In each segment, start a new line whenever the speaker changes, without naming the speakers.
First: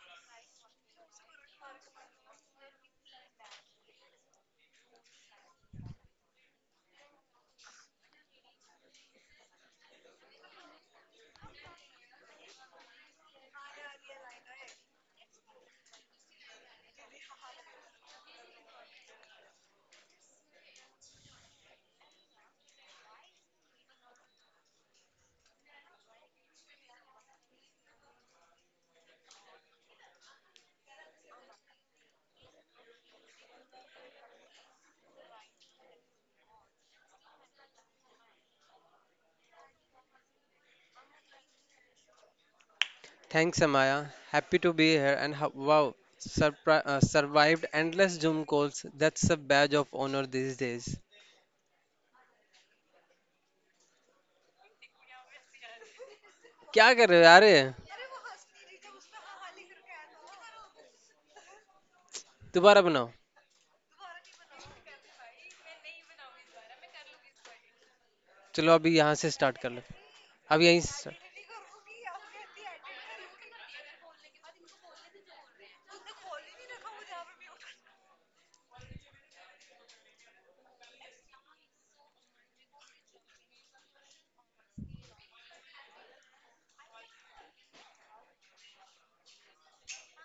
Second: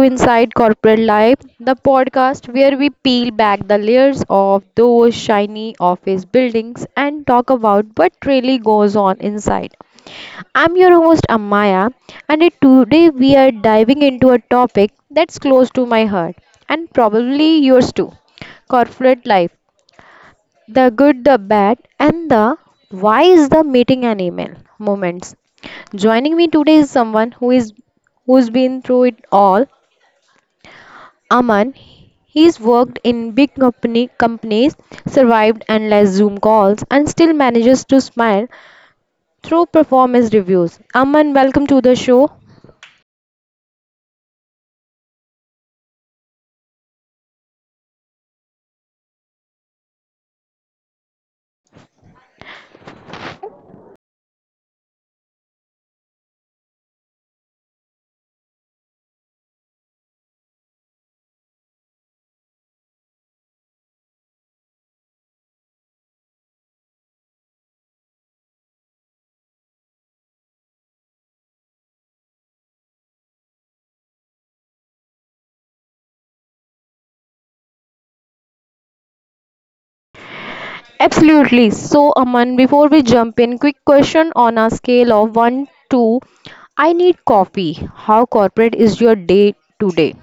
Inside Corporate Life, the podcast where we peel back the layers of those shiny office buildings and talk about what really goes on inside. I'm your host Amaya, and today we are diving into a topic that's close to my heart and probably yours too, corporate life, the good, the bad, and the "why is the meeting an email" moments. Joining me today is someone who's been through it all. Aman, he's worked in big company companies, survived endless Zoom calls, and still manages to smile through performance reviews. Aman, welcome to the show.
Thanks, Amaya. Happy to be here. And wow, survived endless Zoom calls. That's a badge of honor these days. क्या कर रहे हो यार ये? दोबारा बनाओ. चलो अभी यहाँ से स्टार्ट कर लो. अब यहीं से.
Absolutely. So, Aman, before we jump in, quick question: on a scale of 1 to "I need coffee," how corporate is your day today?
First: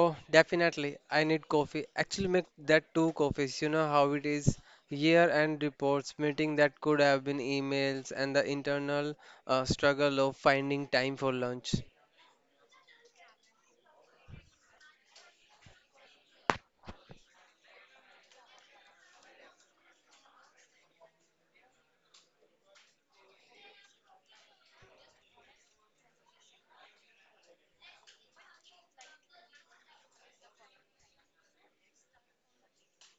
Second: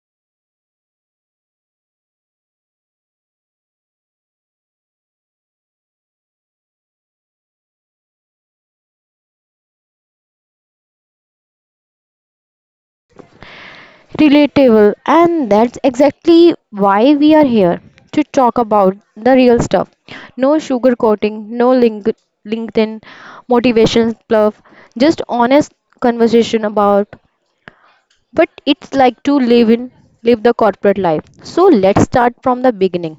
Oh definitely I need coffee actually make that two coffees you know how it. Year end reports meeting that could have been emails and the internal struggle of finding time for lunch.
Relatable, and that's exactly why we are here, to talk about the real stuff. No sugarcoating, no linkedin motivation bluff, just honest conversation about what it's like to live the corporate life. So let's start from the beginning.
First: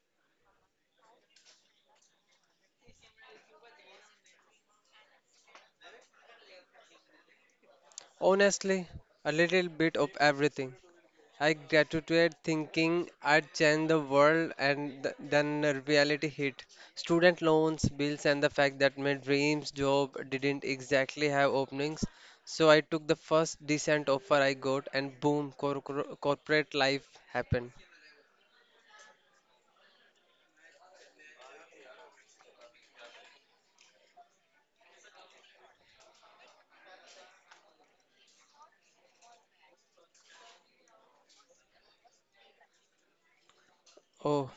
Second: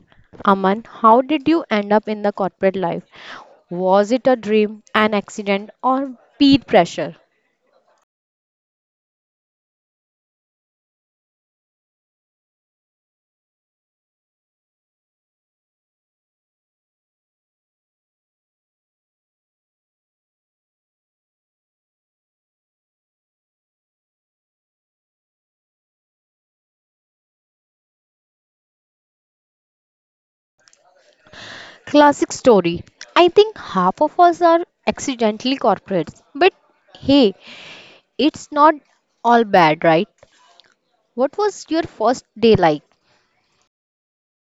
Aman, how did you end up in the corporate life? Was it a dream, an accident, or peer pressure?
Honestly, a little bit of everything. I graduated thinking I'd change the world, and then the reality hit. Student loans, bills, and the fact that my dreams job didn't exactly have openings. So I took the first decent offer I got, and boom, corporate life happened.
Classic story. I think half of us are accidentally corporates. But hey, it's not all bad, right? What was your first day like?
Oh,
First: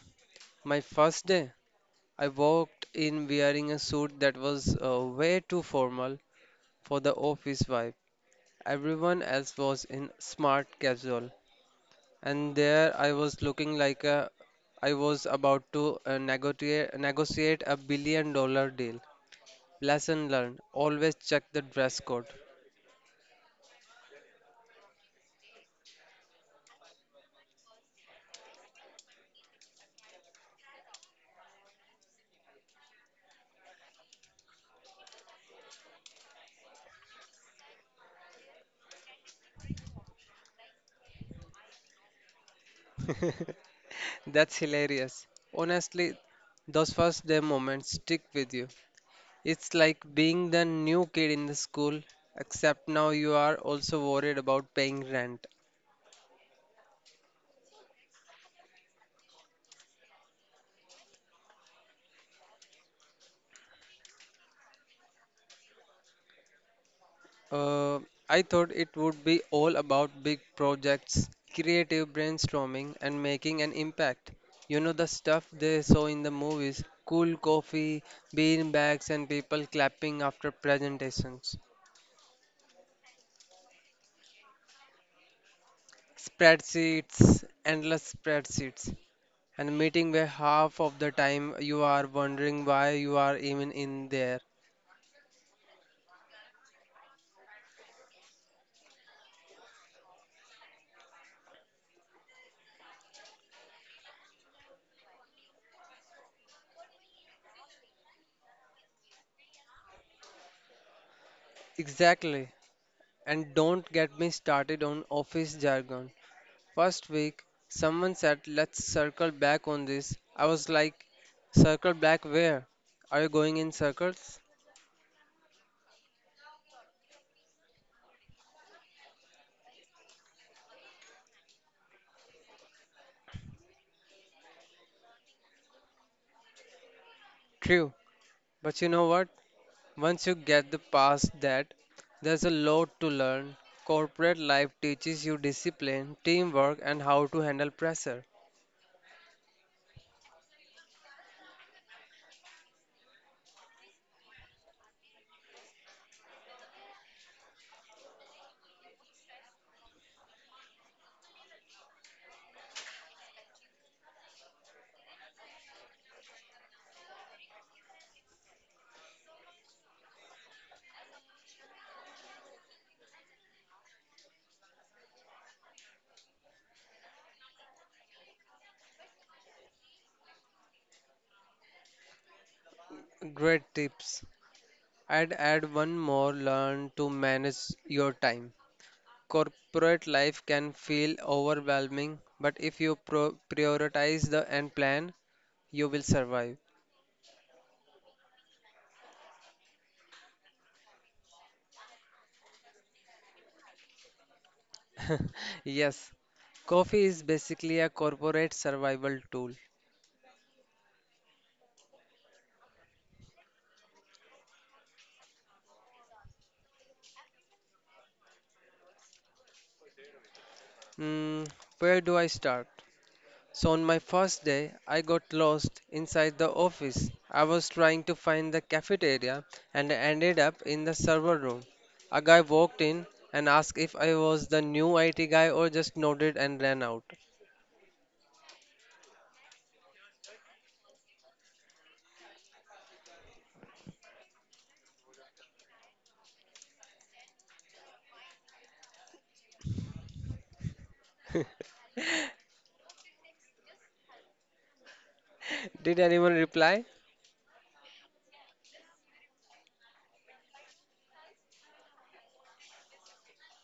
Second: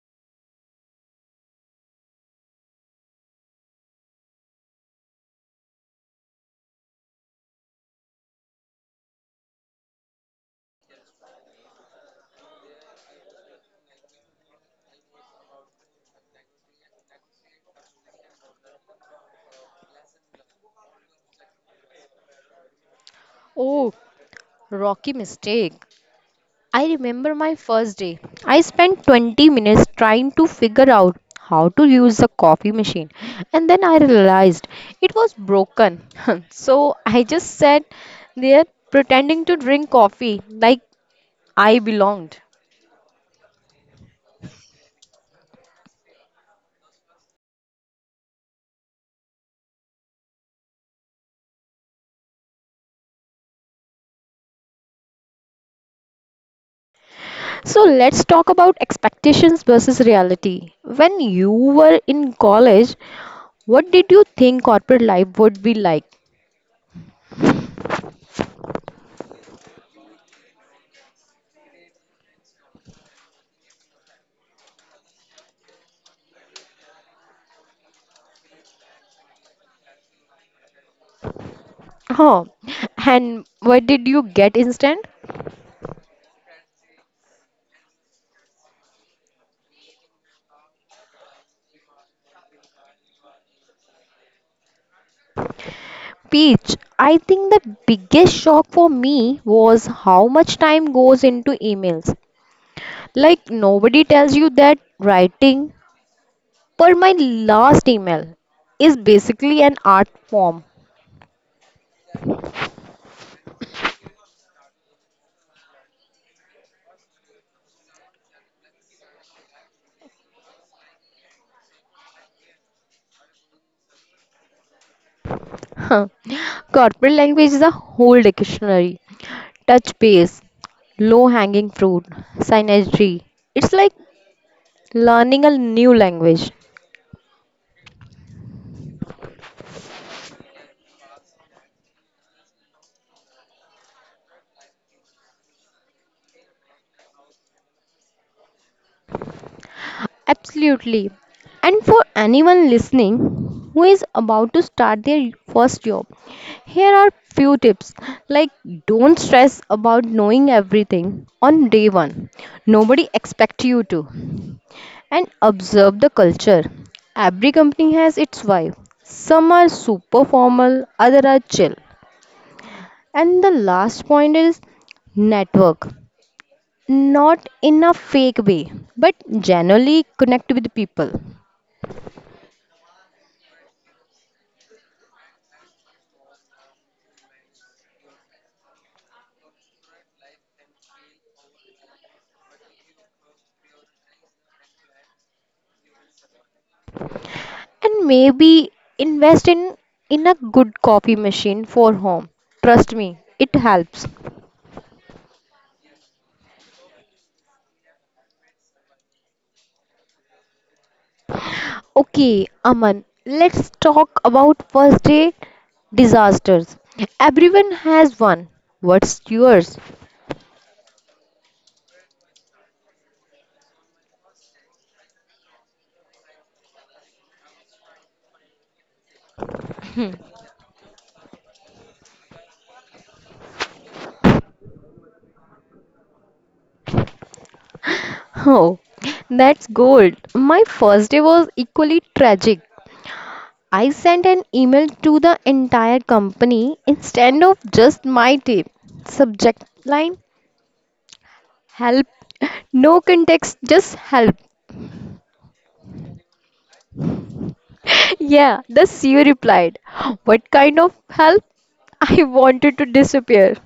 my first day, I walked in wearing a suit that was way too formal for the office vibe. Everyone else was in smart casual, and there I was looking like I was about to negotiate $1 billion deal. Lesson learned, always check the dress code.
Oh, rocky mistake. I remember my first day. I spent 20 minutes trying to figure out how to use the coffee machine, and then I realized it was broken. So I just sat there pretending to drink coffee like I belonged.
That's hilarious. Honestly, those first day moments stick with you. It's like being the new kid in the school, except now you are also worried about paying rent.
So let's talk about expectations versus reality. When you were in college, what did you think corporate life would be like?
Uh, I thought it would be all about big projects, creative brainstorming, and making an impact. You know, the stuff they saw in the movies cool coffee, bean bags, and people clapping after presentations.
Huh. And what did you get instant?
Spreadsheets, endless spreadsheets, and a meeting where half of the time you are wondering why you are even in there.
Peach, I think the biggest shock for me was how much time goes into emails. Like, nobody tells you that writing "per my last email" is basically an art form.
Exactly. And don't get me started on office jargon. First week, someone said, "Let's circle back on this." I was like, "Circle back where? Are you going in circles?"
Huh? Corporate language is a whole dictionary. Touch base, low hanging fruit, synergy. It's like learning a new language.
True, but you know what? Once you get the past that, there's a lot to learn. Corporate life teaches you discipline, teamwork, and how to handle pressure.
Absolutely. And for anyone listening who is about to start their first job, here are few tips. Like, don't stress about knowing everything on day 1. Nobody expect you to. And observe the culture. Every company has its vibe. Some are super formal, others are chill. And the last point is network. Not in a fake way, but generally connect with people.
Great tips. I'd add one more, learn to manage your time. Corporate life can feel overwhelming, but if you prioritize the end plan, you will survive.
And maybe invest in a good copy machine for home. Trust me, it helps.
Yes, coffee is basically a corporate survival tool.
Okay, Aman, let's talk about first aid disasters. Everyone has one. What's yours?
Mm, where do I start? So, on my first day, I got lost inside the office. I was trying to find the cafeteria and I ended up in the server room. A guy walked in and asked if I was the new IT guy or just nodded and ran out.
Oh, that's gold. My first day was equally tragic. I sent an email to the entire company instead of just my team. Subject line: "help." No context, just "help."
Did anyone reply?
Yeah, the CEO replied, "What kind of help?" I wanted to disappear.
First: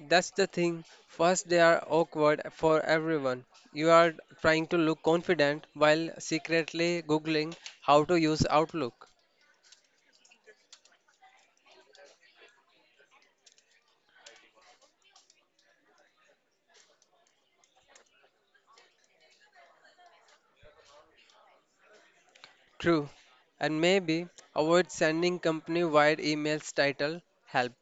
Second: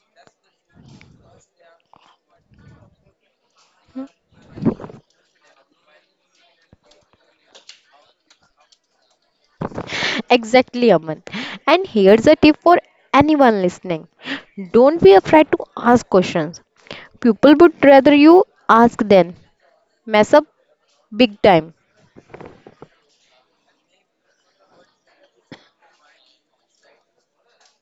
That's the thing. First, they are awkward for everyone. You are trying to look confident while secretly Googling how to use Outlook.
Exactly, Aman. And here's a tip for anyone listening: don't be afraid to ask questions. People would rather you ask than mess up big time.
True. And maybe avoid sending company wide emails titled "Help."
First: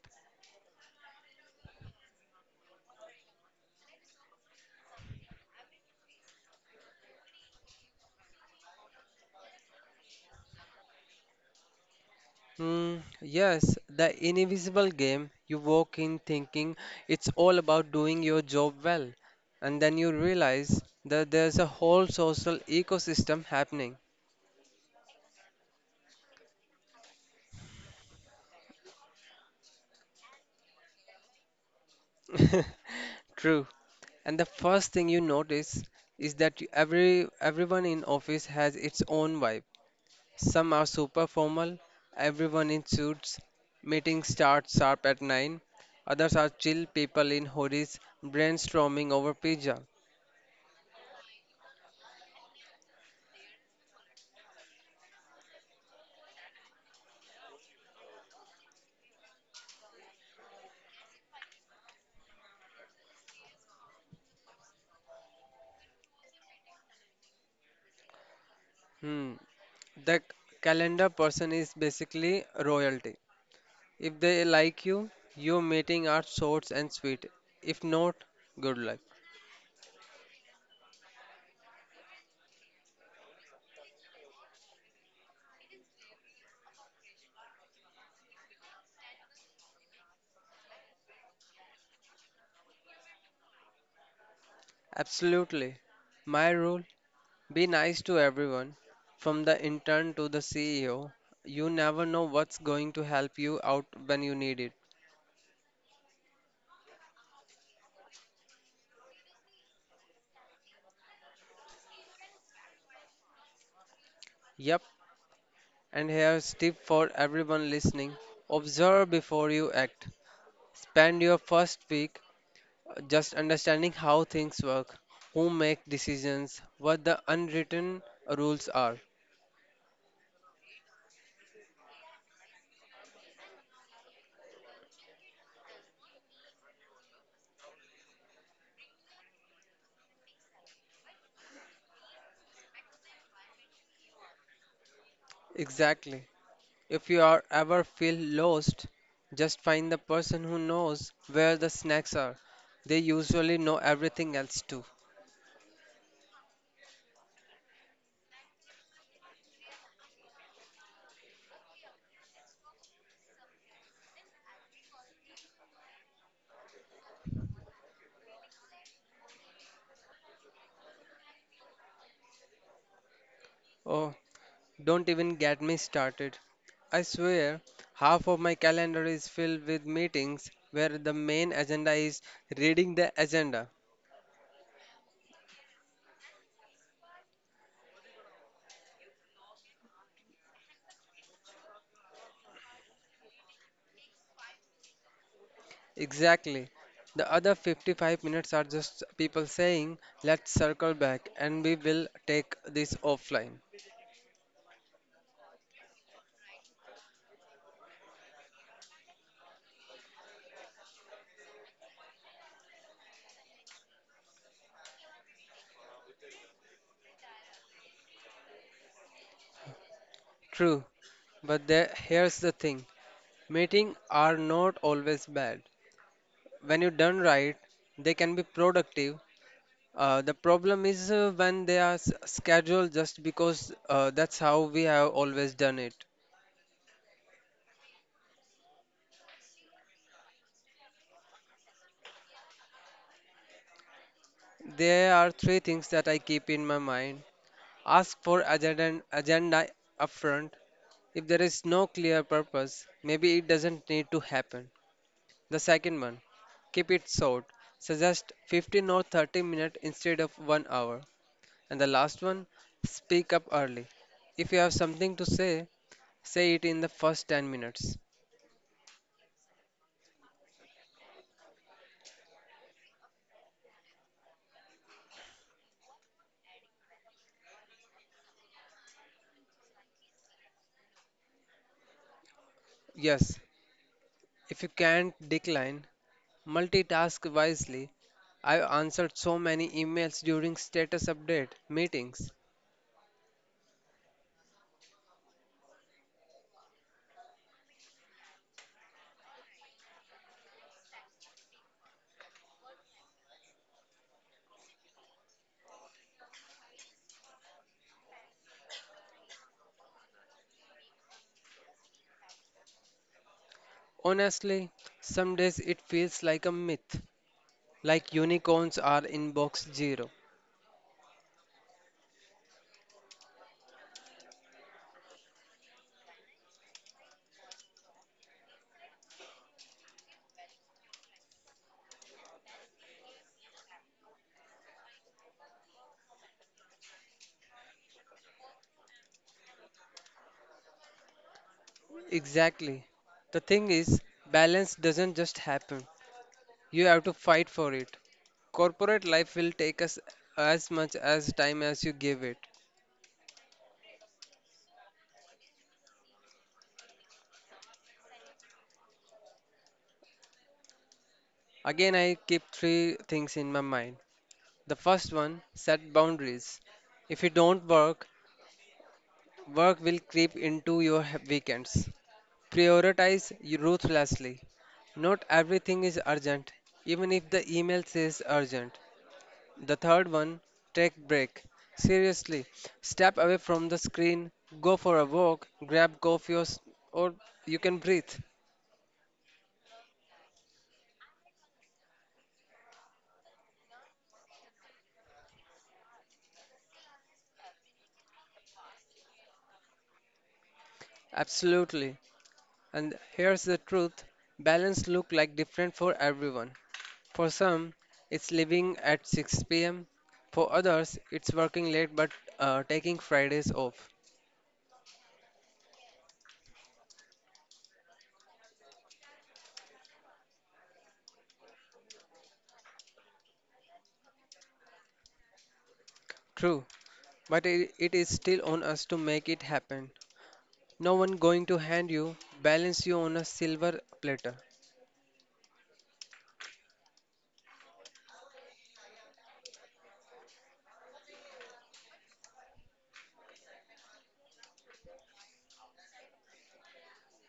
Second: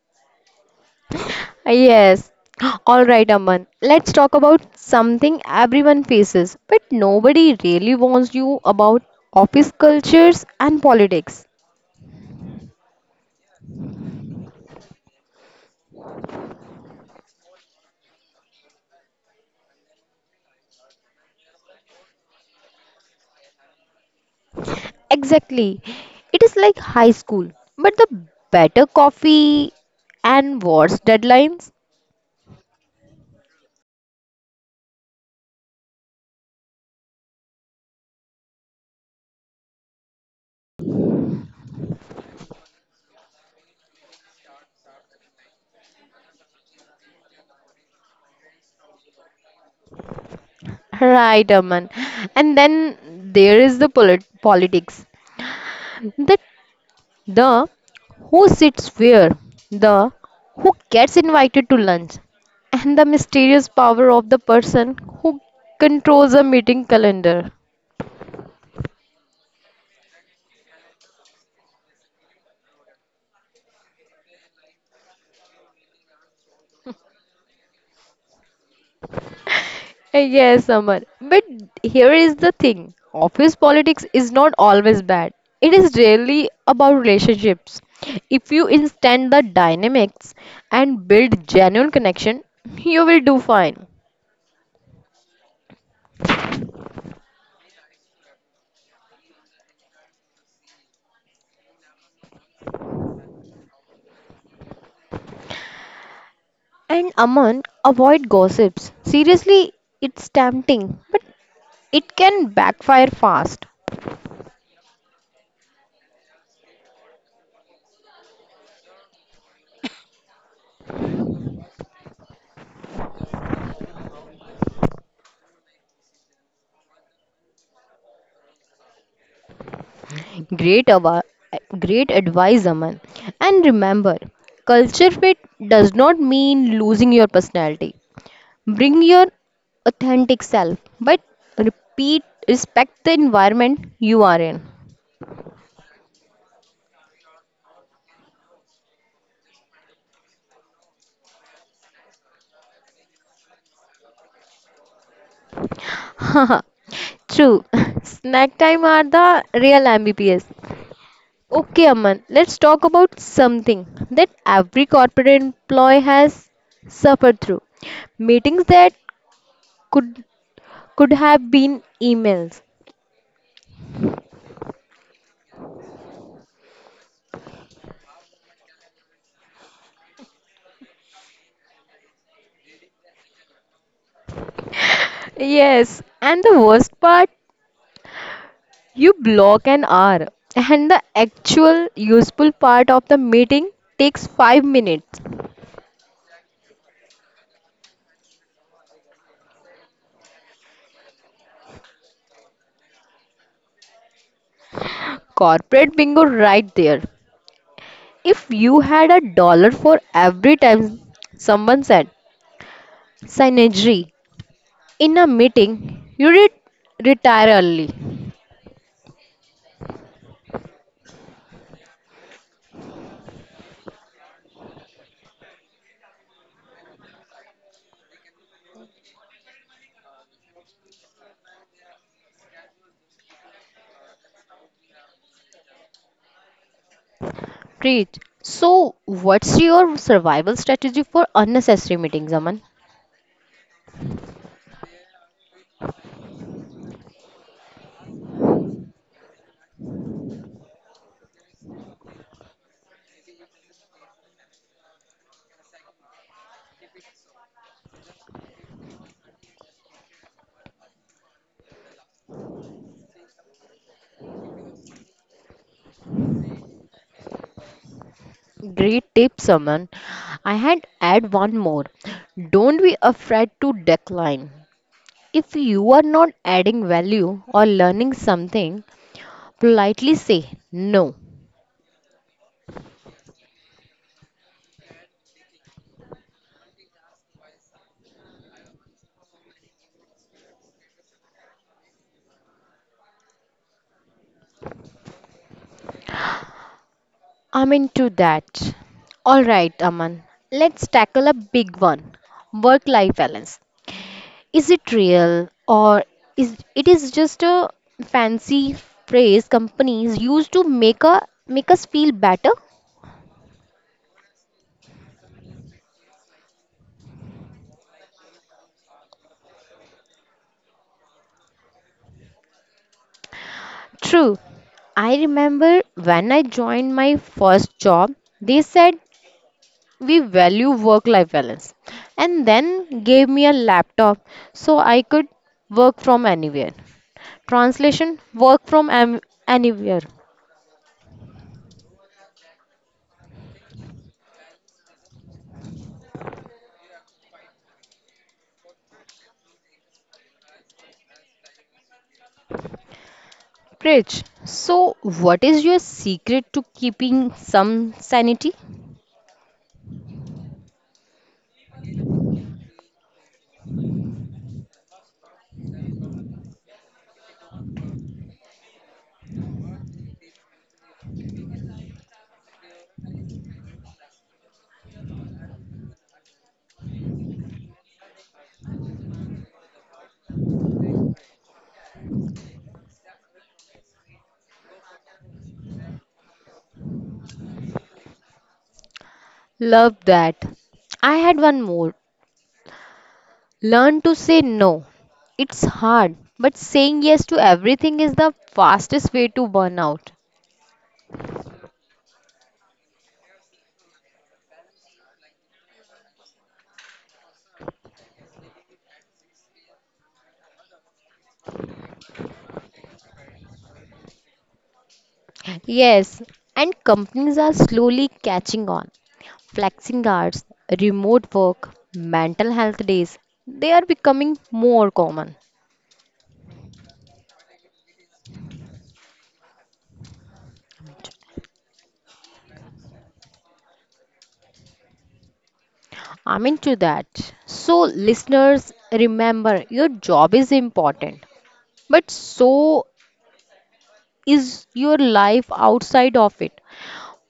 Yes. All right, Aman. Let's talk about something everyone faces, but nobody really warns you about: office cultures and politics.
Hmm, yes, the invisible game. You walk in thinking it's all about doing your job well, and then you realize that there's a whole social ecosystem happening.
Exactly. It is like high school, but the better coffee and worse deadlines.
True. And the first thing you notice is that everyone in office has its own vibe. Some are super formal, everyone in suits, meetings start sharp at 9. Others are chill people in hoodies brainstorming over pizza.
Right, Aman. And then there is the politics. The, the who sits where, the who gets invited to lunch, and the mysterious power of the person who controls a meeting calendar.
Hmm. The calendar person is basically royalty. If they like you, your meeting are short and sweet. If not, good luck.
Yes, Amar. But here is the thing. Office politics is not always bad. It is really about relationships. If you understand the dynamics and build genuine connection, you will do fine.
Absolutely. My rule, be nice to everyone, from the intern to the CEO. You never know what's going to help you out when you need it.
And Aman, avoid gossips. Seriously, it's tempting, but it can backfire fast.
Yep, and here's tip for everyone listening. Observe before you act. Spend your first week just understanding how things work, who make decisions, what the unwritten rules are.
Great, ava- Great advice, Aman. And remember, culture fit does not mean losing your personality. Bring your authentic self, but repeat, respect the environment you are in.
Exactly. If you are ever feel lost, just find the person who knows where the snacks are. They usually know everything else too.
Haha, true. Snack time are the real MBPS. Okay, Aman, let's talk about something that every corporate employee has suffered through. Meetings that could could have been emails.
Oh, don't even get me started. I swear, half of my calendar is filled with meetings where the main agenda is reading the agenda.
Yes, and the worst part: you block an hour, and the actual useful part of the meeting takes 5 minutes.
Exactly. The other 55 minutes are just people saying, "Let's circle back" and "We will take this offline."
Corporate bingo right there. If you had a dollar for every time someone said "synergy" in a meeting, you would retire early.
True, but here's the thing, meetings are not always bad. When you done right, they can be productive. The problem is when they are scheduled just because that's how we have always done it.
Preach. So, what's your survival strategy for unnecessary meetings, Aman?
There are three things that I keep in my mind. Ask for agenda upfront. If there is no clear purpose, maybe it doesn't need to happen. The second one, keep it short. Suggest 15 or 30 minutes instead of 1 hour. And the last one, speak up early. If you have something to say, say it in the first 10 minutes.
Great tips, Aman. I had add one more. Don't be afraid to decline. If you are not adding value or learning something, politely say, "No."
Yes, if you can't decline, multitask wisely. I've answered so many emails during status update meetings.
I'm into that. Alright, Aman, let's tackle a big one: work life balance. Is it real, or is it is just a fancy phrase companies use to make, a, make us feel better?
Honestly, some days it feels like a myth, like unicorns are inbox zero.
True. I remember when I joined my first job, they said "we value work life balance" and then gave me a laptop so I could work from anywhere. Translation: work from anywhere.
Exactly. The thing is, balance doesn't just happen. You have to fight for it. Corporate life will take us as much as time as you give it.
Preach. So what is your secret to keeping some sanity?
Again, I keep three things in my mind. The first one, set boundaries. If you don't work, work will creep into your weekends. Prioritize you ruthlessly. Not everything is urgent, even if the email says urgent. The third one, take break. Seriously, step away from the screen, go for a walk, grab coffee or you can breathe.
Love that. I had one more: learn to say no. It's hard, but saying yes to everything is the fastest way to burn out.
Absolutely. And here's the truth, balance look like different for everyone. For some, it's leaving at 6 pm. For others, it's working late but taking Fridays off.
Yes, and companies are slowly catching on. Flexing hours, remote work, mental health days, they are becoming more common.
True, but it is still on us to make it happen. No one going to hand you balance you on a silver platter.
I'm into that. So, listeners, remember, your job is important, but so is your life outside of it.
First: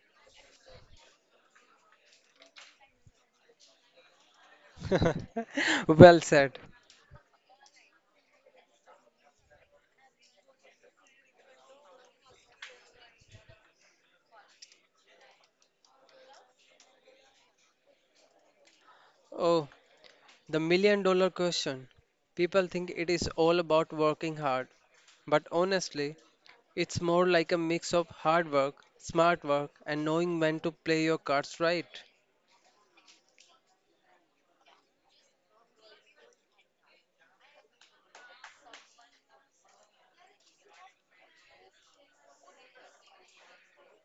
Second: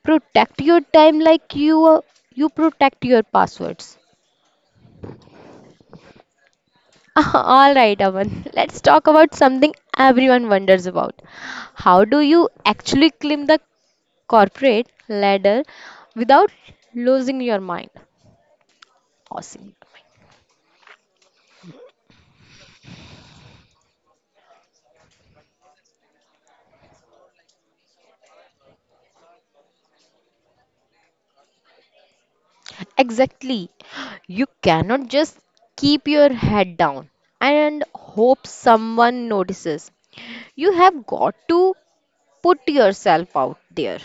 Protect your time like you protect your passwords.
Well said.
All right, Aman. Let's talk about something everyone wonders about. How do you actually climb the corporate ladder without losing your mind?
Oh,
Awesome.
the $1 million question. People think it is all about working hard, but honestly, it's more like a mix of hard work, smart work, and knowing when to play your cards right.
Exactly. You cannot just keep your head down and hope someone notices. You have got to put yourself out there.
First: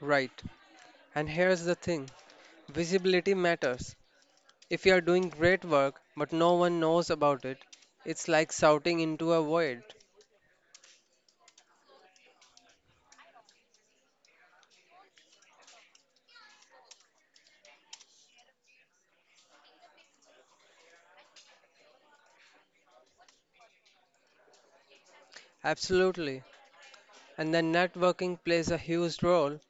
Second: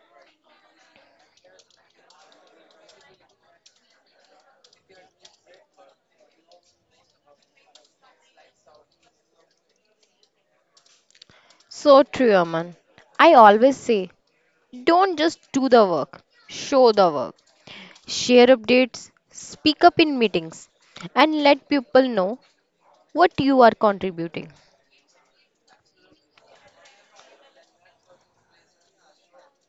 Right. And here's the thing, visibility matters. If you are doing great work but no one knows about it, it's like shouting into a void.
So true, Aman. I always say, don't just do the work, show the work. Share updates, speak up in meetings, and let people know what you are contributing.
Absolutely. And then networking plays a huge role.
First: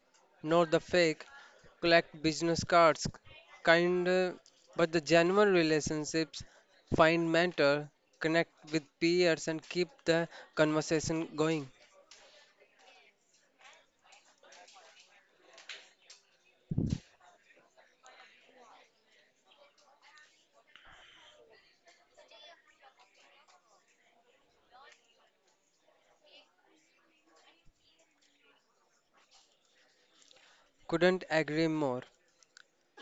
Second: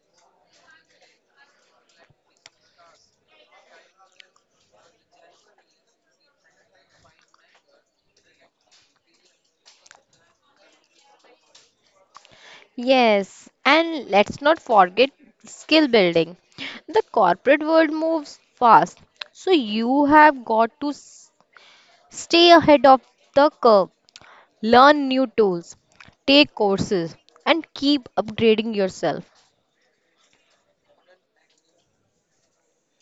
Not the fake, collect business cards, kind, but the genuine relationships, find mentor, connect with peers, and keep the conversation going.
Yes, and let's not forget skill building. The corporate world moves fast, so you have got to stay ahead of the curve, learn new tools, take courses, and keep upgrading yourself.
Couldn't agree more.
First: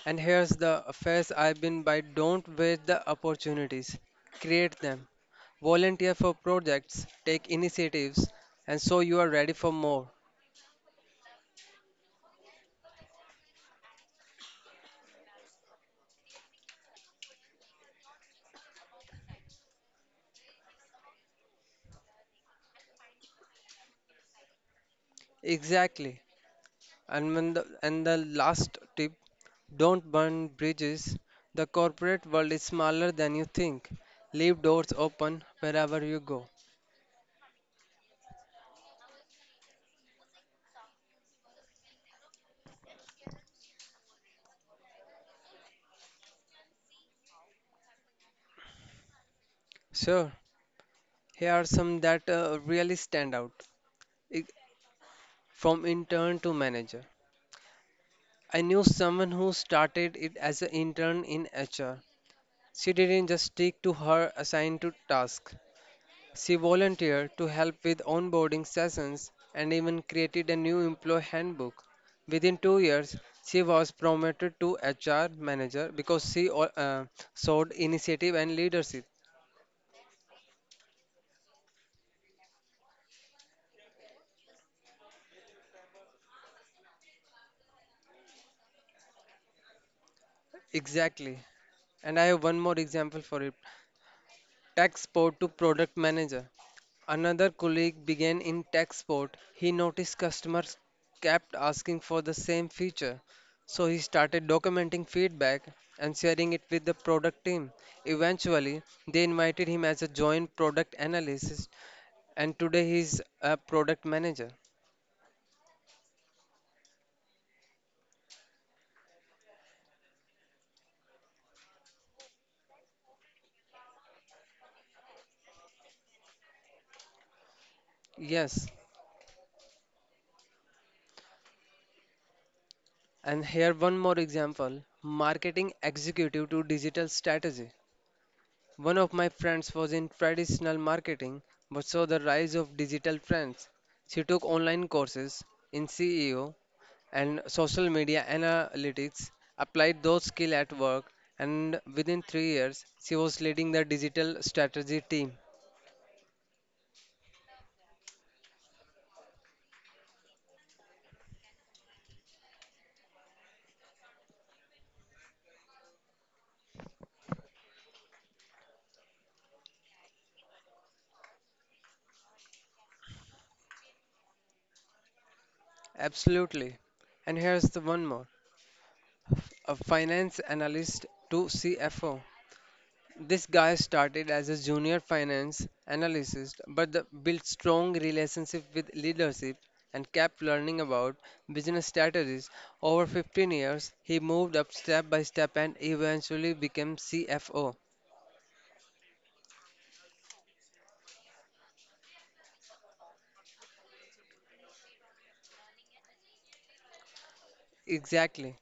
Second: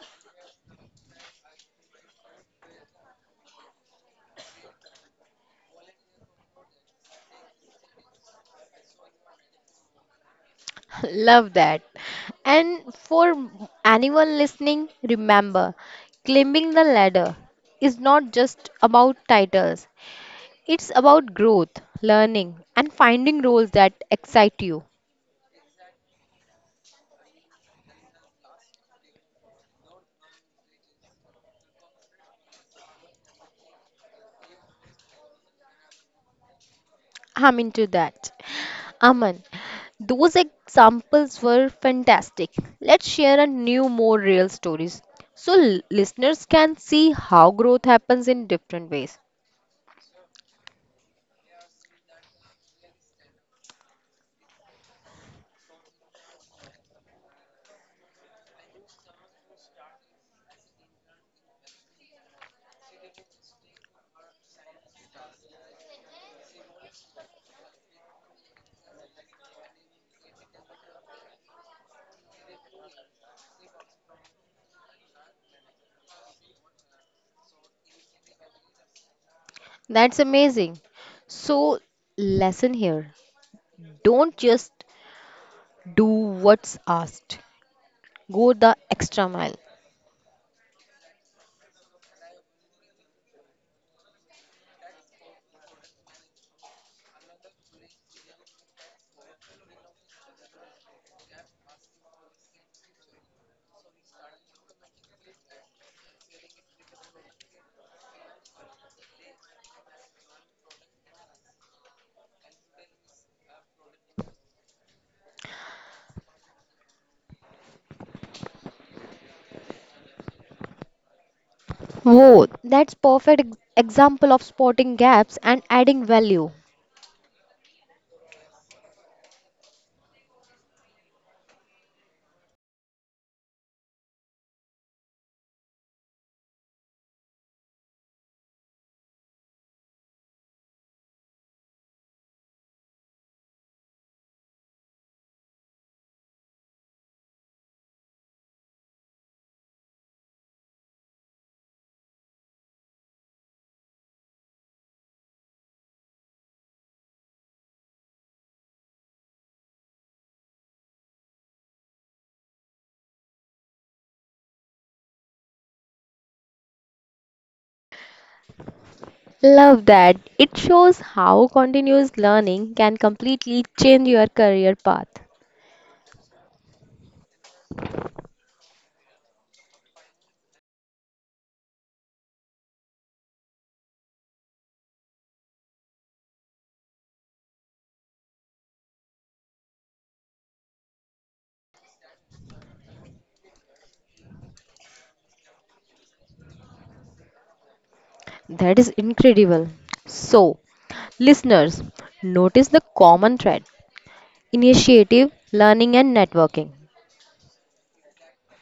And here's the phase I've been by, don't waste the opportunities, create them. Volunteer for projects, take initiatives, and so you are ready for more.
Love that. And for anyone listening, remember, climbing the ladder is not just about titles, it's about growth, learning, and finding roles that excite you.
Exactly. And the last tip, don't burn bridges. The corporate world is smaller than you think. Leave doors open wherever you go.
I'm into that. Aman, those examples were fantastic. Let's share a new, more real stories so listeners can see how growth happens in different ways.
Sure, here are some that really stand out. I- From intern to manager. I knew someone who started it as an intern in HR. She didn't just stick to her assigned to task. She volunteered to help with onboarding sessions and even created a new employee handbook. Within 2 years, she was promoted to HR manager because she showed initiative and leadership.
That's amazing. So, lesson here: don't just do what's asked, go the extra mile.
Exactly. And I have one more example for it. Tech support to product manager. Another colleague began in tech support. He noticed customers kept asking for the same feature. So he started documenting feedback and sharing it with the product team. Eventually, they invited him as a joint product analyst and today he is a product manager.
Whoa, that's perfect example of spotting gaps and adding value.
Yes, and here one more example, marketing executive to digital strategy. One of my friends was in traditional marketing but saw the rise of digital trends. She took online courses in CEO and social media analytics, applied those skills at work, and within 3 years, she was leading the digital strategy team.
Love that. It shows how continuous learning can completely change your career path.
Absolutely. And here's the one more, a finance analyst to CFO. This guy started as a junior finance analyst, but built strong relationship with leadership and kept learning about business strategies. Over 15 years, he moved up step by step and eventually became CFO.
That is incredible. So, listeners, notice the common thread: initiative, learning, and networking.
Exactly.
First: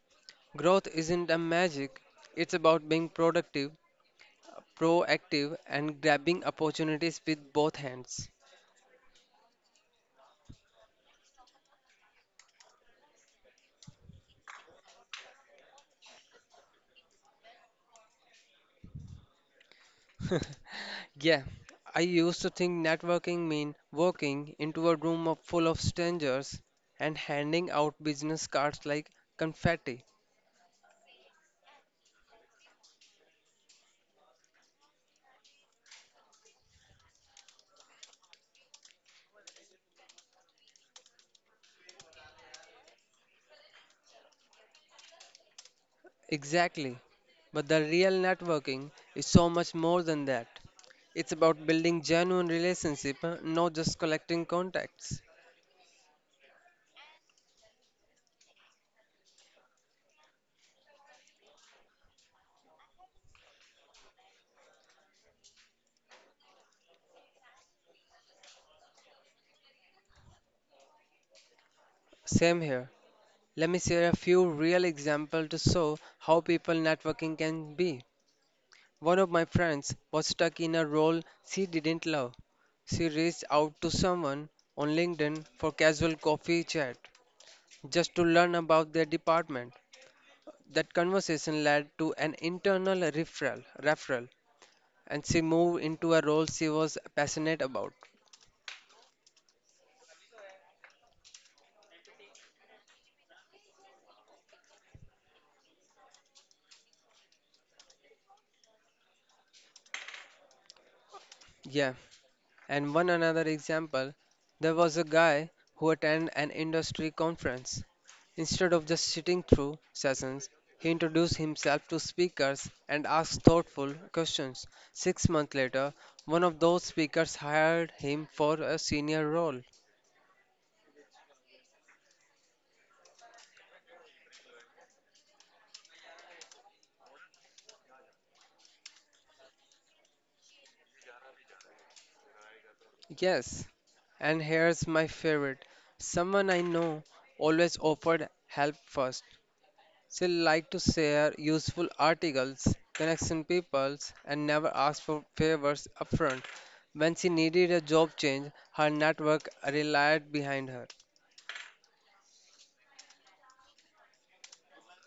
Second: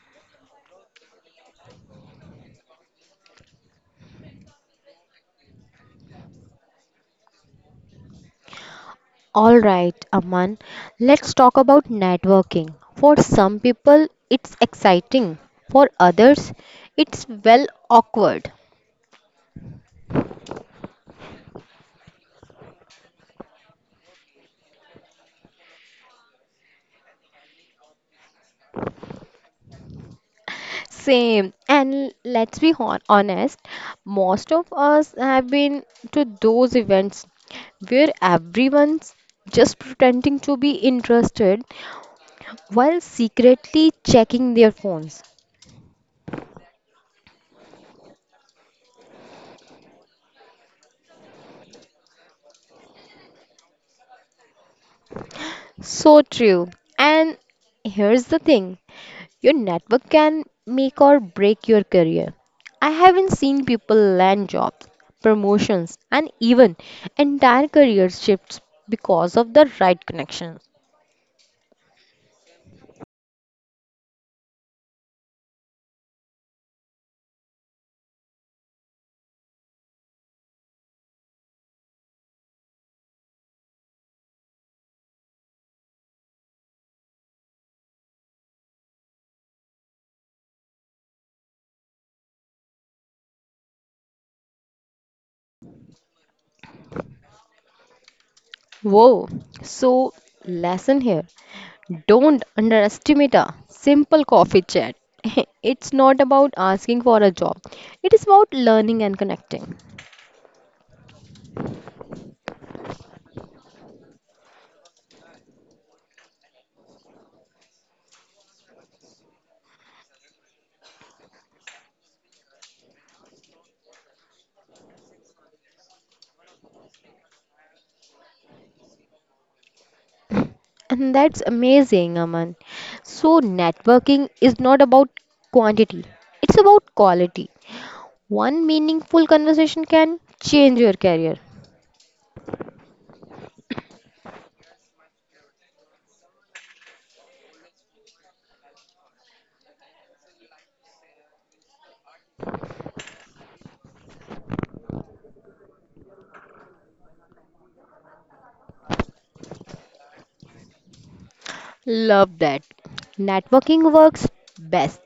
Growth isn't a magic. It's about being productive, proactive, and grabbing opportunities with both hands.
All right, Aman, let's talk about networking. For some people, it's exciting. For others, it's well awkward.
Yeah, I used to think networking mean walking into a room full of strangers and handing out business cards like confetti.
Same. And let's be honest, most of us have been to those events where everyone's just pretending to be interested while secretly checking their phones.
Exactly. But the real networking is so much more than that. It's about building genuine relationship, not just collecting contacts.
So true. And here's the thing: your network can make or break your career. I haven't seen people land jobs, promotions, and even entire career shifts because of the right connections.
Same here. Let me share a few real examples to show how people networking can be. One of my friends was stuck in a role she didn't love. She reached out to someone on LinkedIn for casual coffee chat just to learn about their department. That conversation led to an internal referral and she moved into a role she was passionate about.
Whoa. So, lesson here: don't underestimate a simple coffee chat. It's not about asking for a job, it is about learning and connecting.
Yeah, and one another example, there was a guy who attended an industry conference. Instead of just sitting through sessions, he introduced himself to speakers and asked thoughtful questions. 6 months later, one of those speakers hired him for a senior role.
And that's amazing, Aman. So, networking is not about quantity, it's about quality. One meaningful conversation can change your career.
Yes, and here's my favorite. Someone I know always offered help first. She liked to share useful articles, connection peoples, and never asked for favors upfront. When she needed a job change, her network relied behind her.
Love that. Networking works best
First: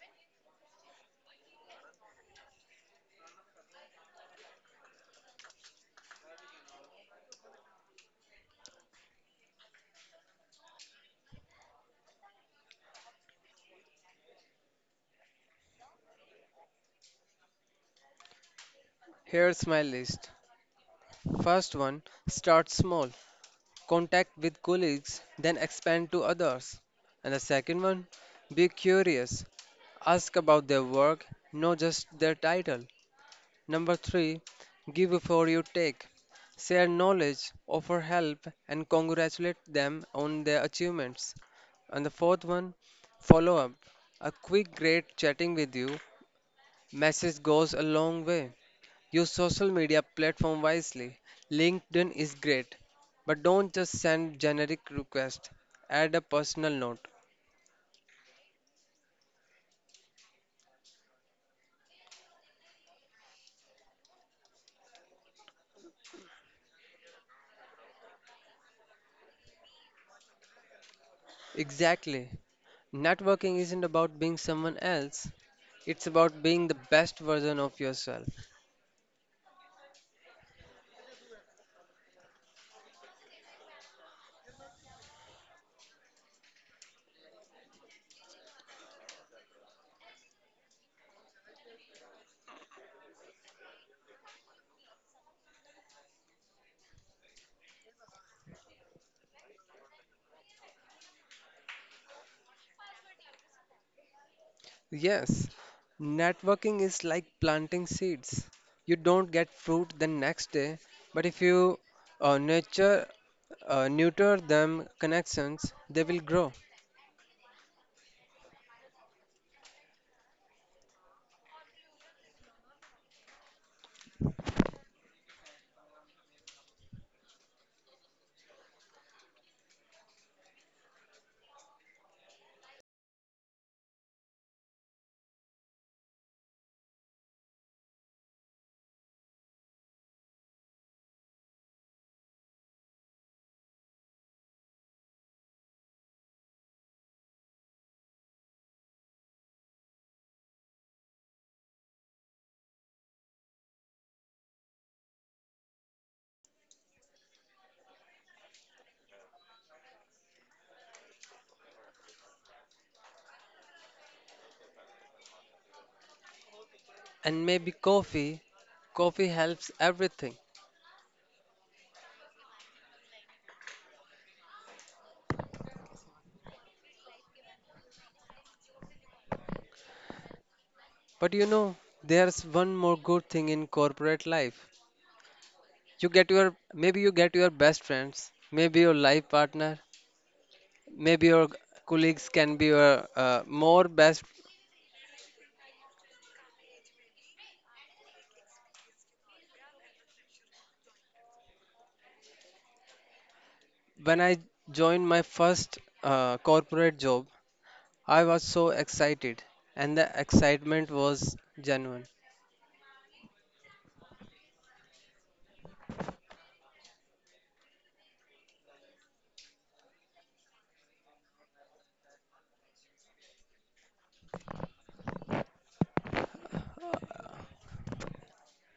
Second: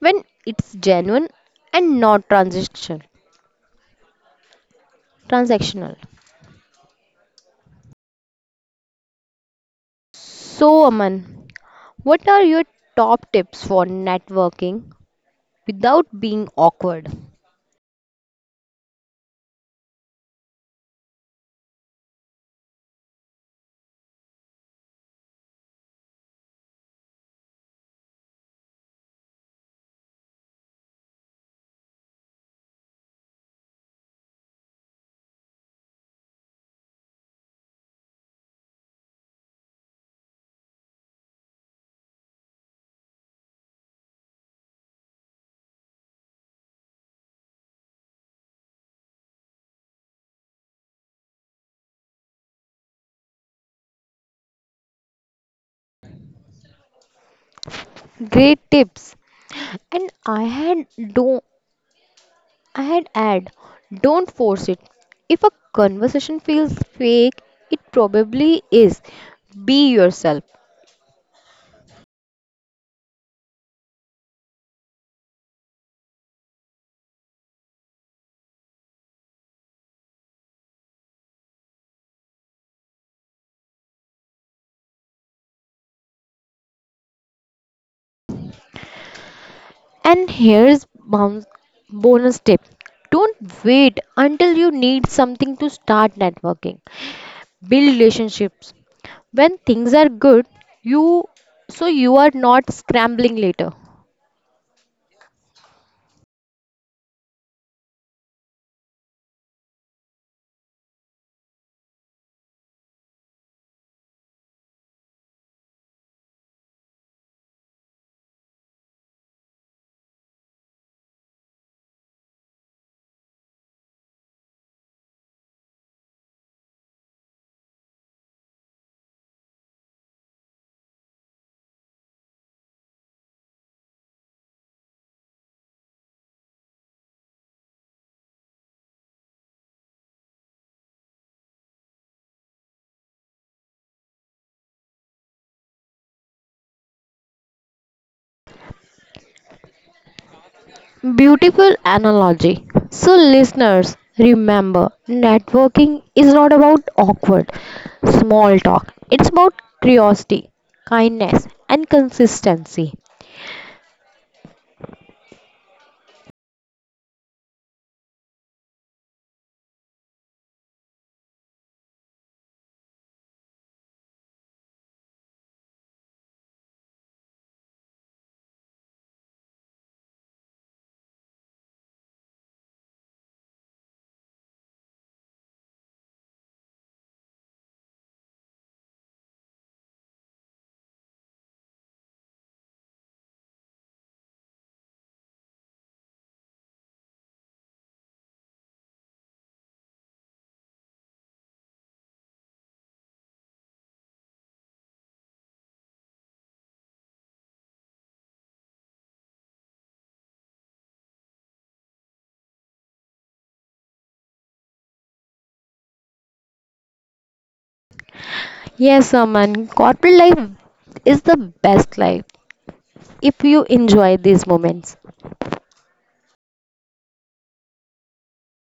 when it's genuine and not transactional. So, Aman, what are your top tips for networking without being awkward?
Here's my list. First one, start small, contact with colleagues, then expand to others. And the second one, be curious, ask about their work, not just their title. Number three, give before you take, share knowledge, offer help, and congratulate them on their achievements. And the fourth one, follow up, a quick, "Great chatting with you" message goes a long way. Use social media platform wisely. LinkedIn is great, but don't just send generic requests. Add a personal note.
Great tips. And I had do I'd add, don't force it. If a conversation feels fake, it probably is. Be yourself.
Exactly. Networking isn't about being someone else. It's about being the best version of yourself.
And here's bonus tip. Don't wait until you need something to start networking. Build relationships when things are good you so you are not scrambling later.
Yes, networking is like planting seeds. You don't get fruit the next day, but if you uh, nurture, neuter them connections, they will grow.
Beautiful analogy. So, listeners, remember, networking is not about awkward small talk, it's about curiosity, kindness, and consistency.
And maybe coffee helps everything. But you know, there's one more good thing in corporate life. You get your maybe you get your best friends, maybe your life partner, maybe your colleagues can be your more best. When I joined my first corporate job, I was so excited, and the excitement was genuine.
Yes, Aman, corporate life is the best life if you enjoy these moments.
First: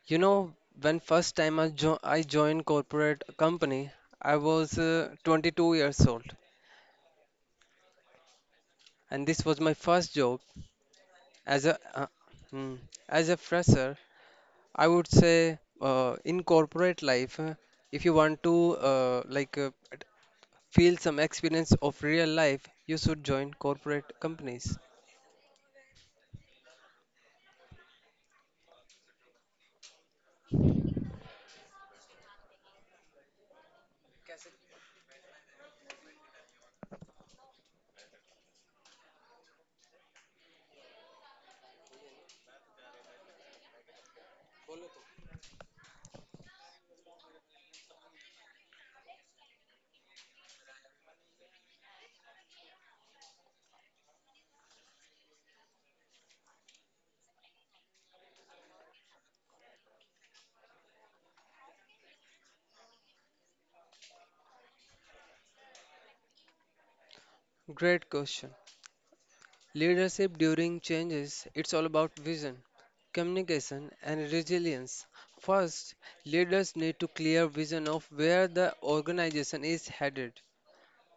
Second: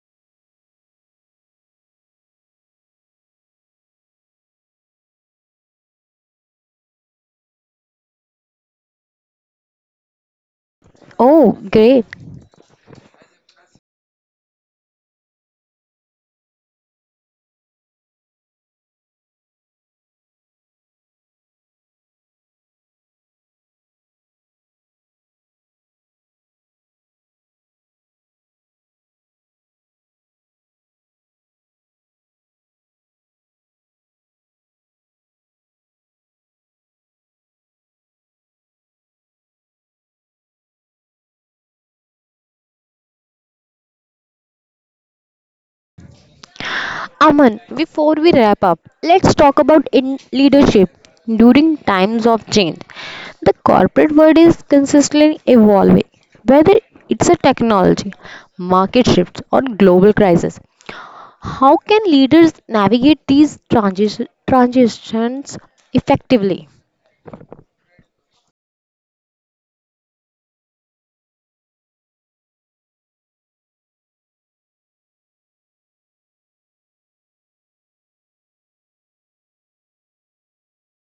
You know, when first time I joined corporate company, I was 22 years old, and this was my first job.
Oh,
As a uh,
great.
mm, as a fresher, I would say in corporate life, if you want to feel some experience of real life, you should join corporate companies.
Aman, before we wrap up, let's talk about in leadership during times of change. The corporate world is consistently evolving, whether it's a technology, market shifts, or global crisis. How can leaders navigate these transitions effectively?
Great question. Leadership during changes, it's all about vision, communication, and resilience. First, leaders need to clear vision of where the organization is headed.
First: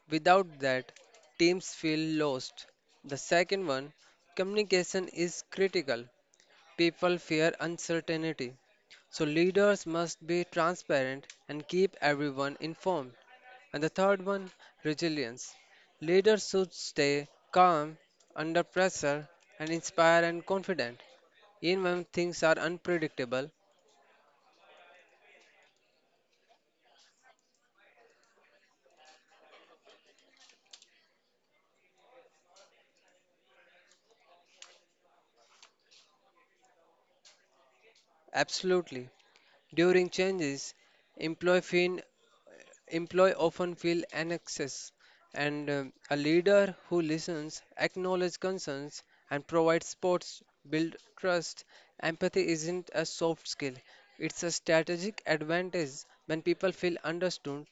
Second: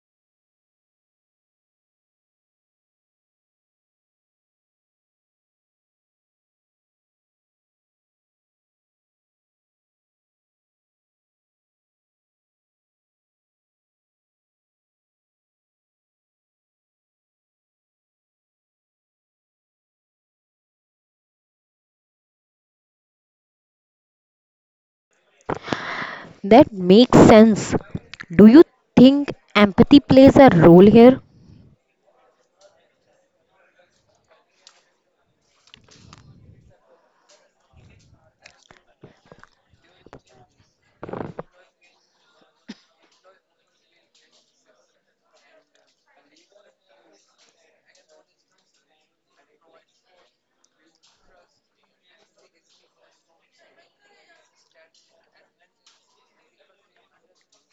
Without that, teams feel lost. The second one, communication is critical. People fear uncertainty. So leaders must be transparent and keep everyone informed. And the third one, resilience. Leaders should stay calm under pressure and inspire and confident. Even when things are unpredictable,
That makes sense. Do you think empathy plays a role here?
absolutely. During changes, employee, feel, employee often feel annexes, and a leader who listens, acknowledges concerns, and provides supports build trust. Empathy isn't a soft skill; it's a strategic advantage. When people feel understood,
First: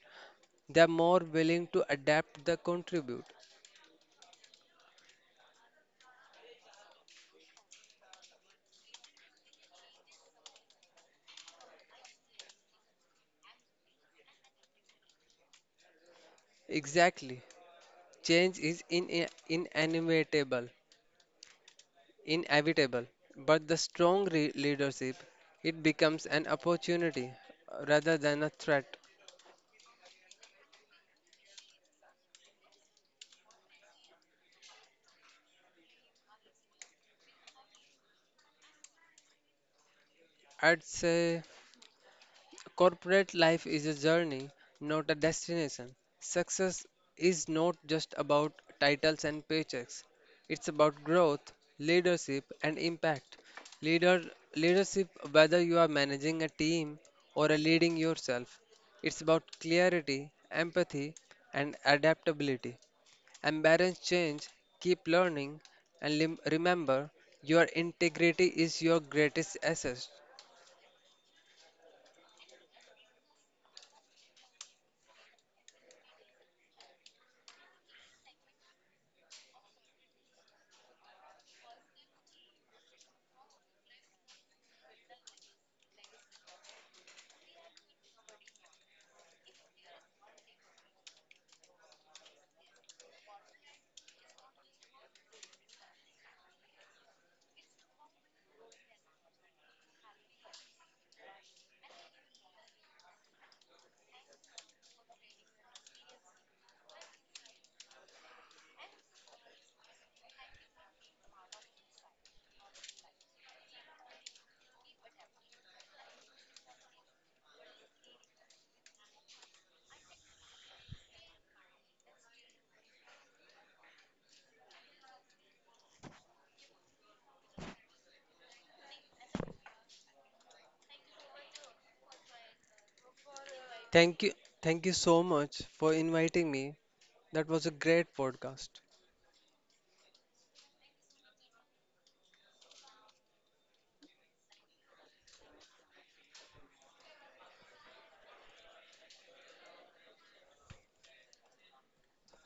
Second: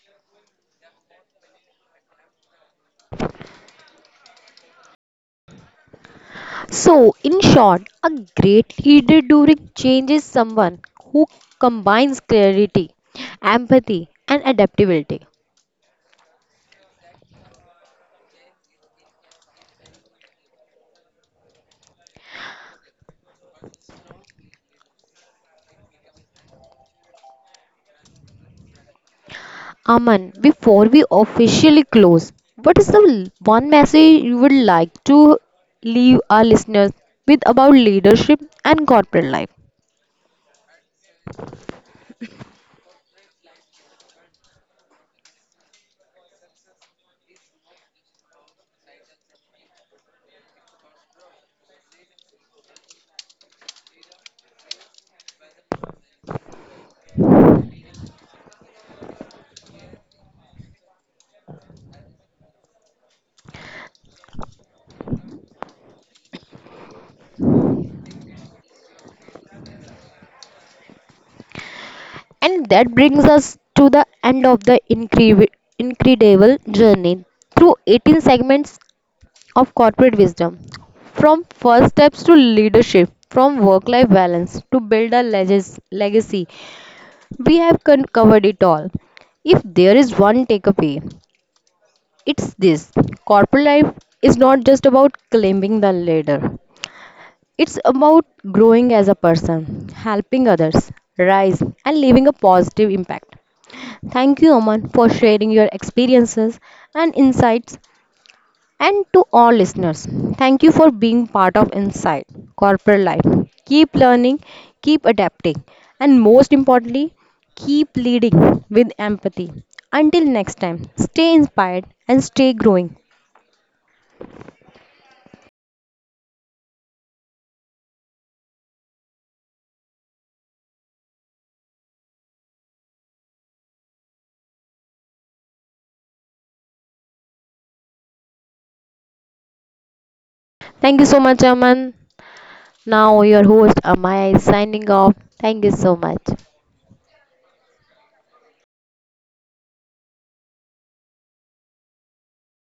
they are more willing to adapt the contribute.
So, in short, a great leader during change is someone who combines clarity, empathy, and adaptability.
Exactly, change is in, inevitable. Inevitable, but the strong leadership it becomes an opportunity rather than a threat.
Aman, before we officially close, what is the one message you would like to leave our listeners with about leadership and corporate life?
I'd say corporate life is a journey, not a destination. Success is not just about titles and paychecks. It's about growth, leadership, and impact. Leader leadership, whether you are managing a team or a leading yourself, it's about clarity, empathy, and adaptability. Embrace change, keep learning, and remember your integrity is your greatest asset.
And that brings us to the end of the incredible journey through 18 segments of corporate wisdom, from first steps to leadership, from work life balance to build a legacy. We have covered it all. If there is one takeaway, it's this: corporate life is not just about climbing the ladder, it's about growing as a person, helping others rise, and leaving a positive impact. Thank you, Aman, for sharing your experiences and insights. And to all listeners, thank you for being part of Inside Corporate Life. Keep learning, keep adapting, and most importantly, keep leading with empathy. Until next time, stay inspired and stay growing.
Thank you, thank you so much for inviting me. That was a great podcast.
Thank you so much, Aman. Now, your host Amaya is signing off. Thank you so much.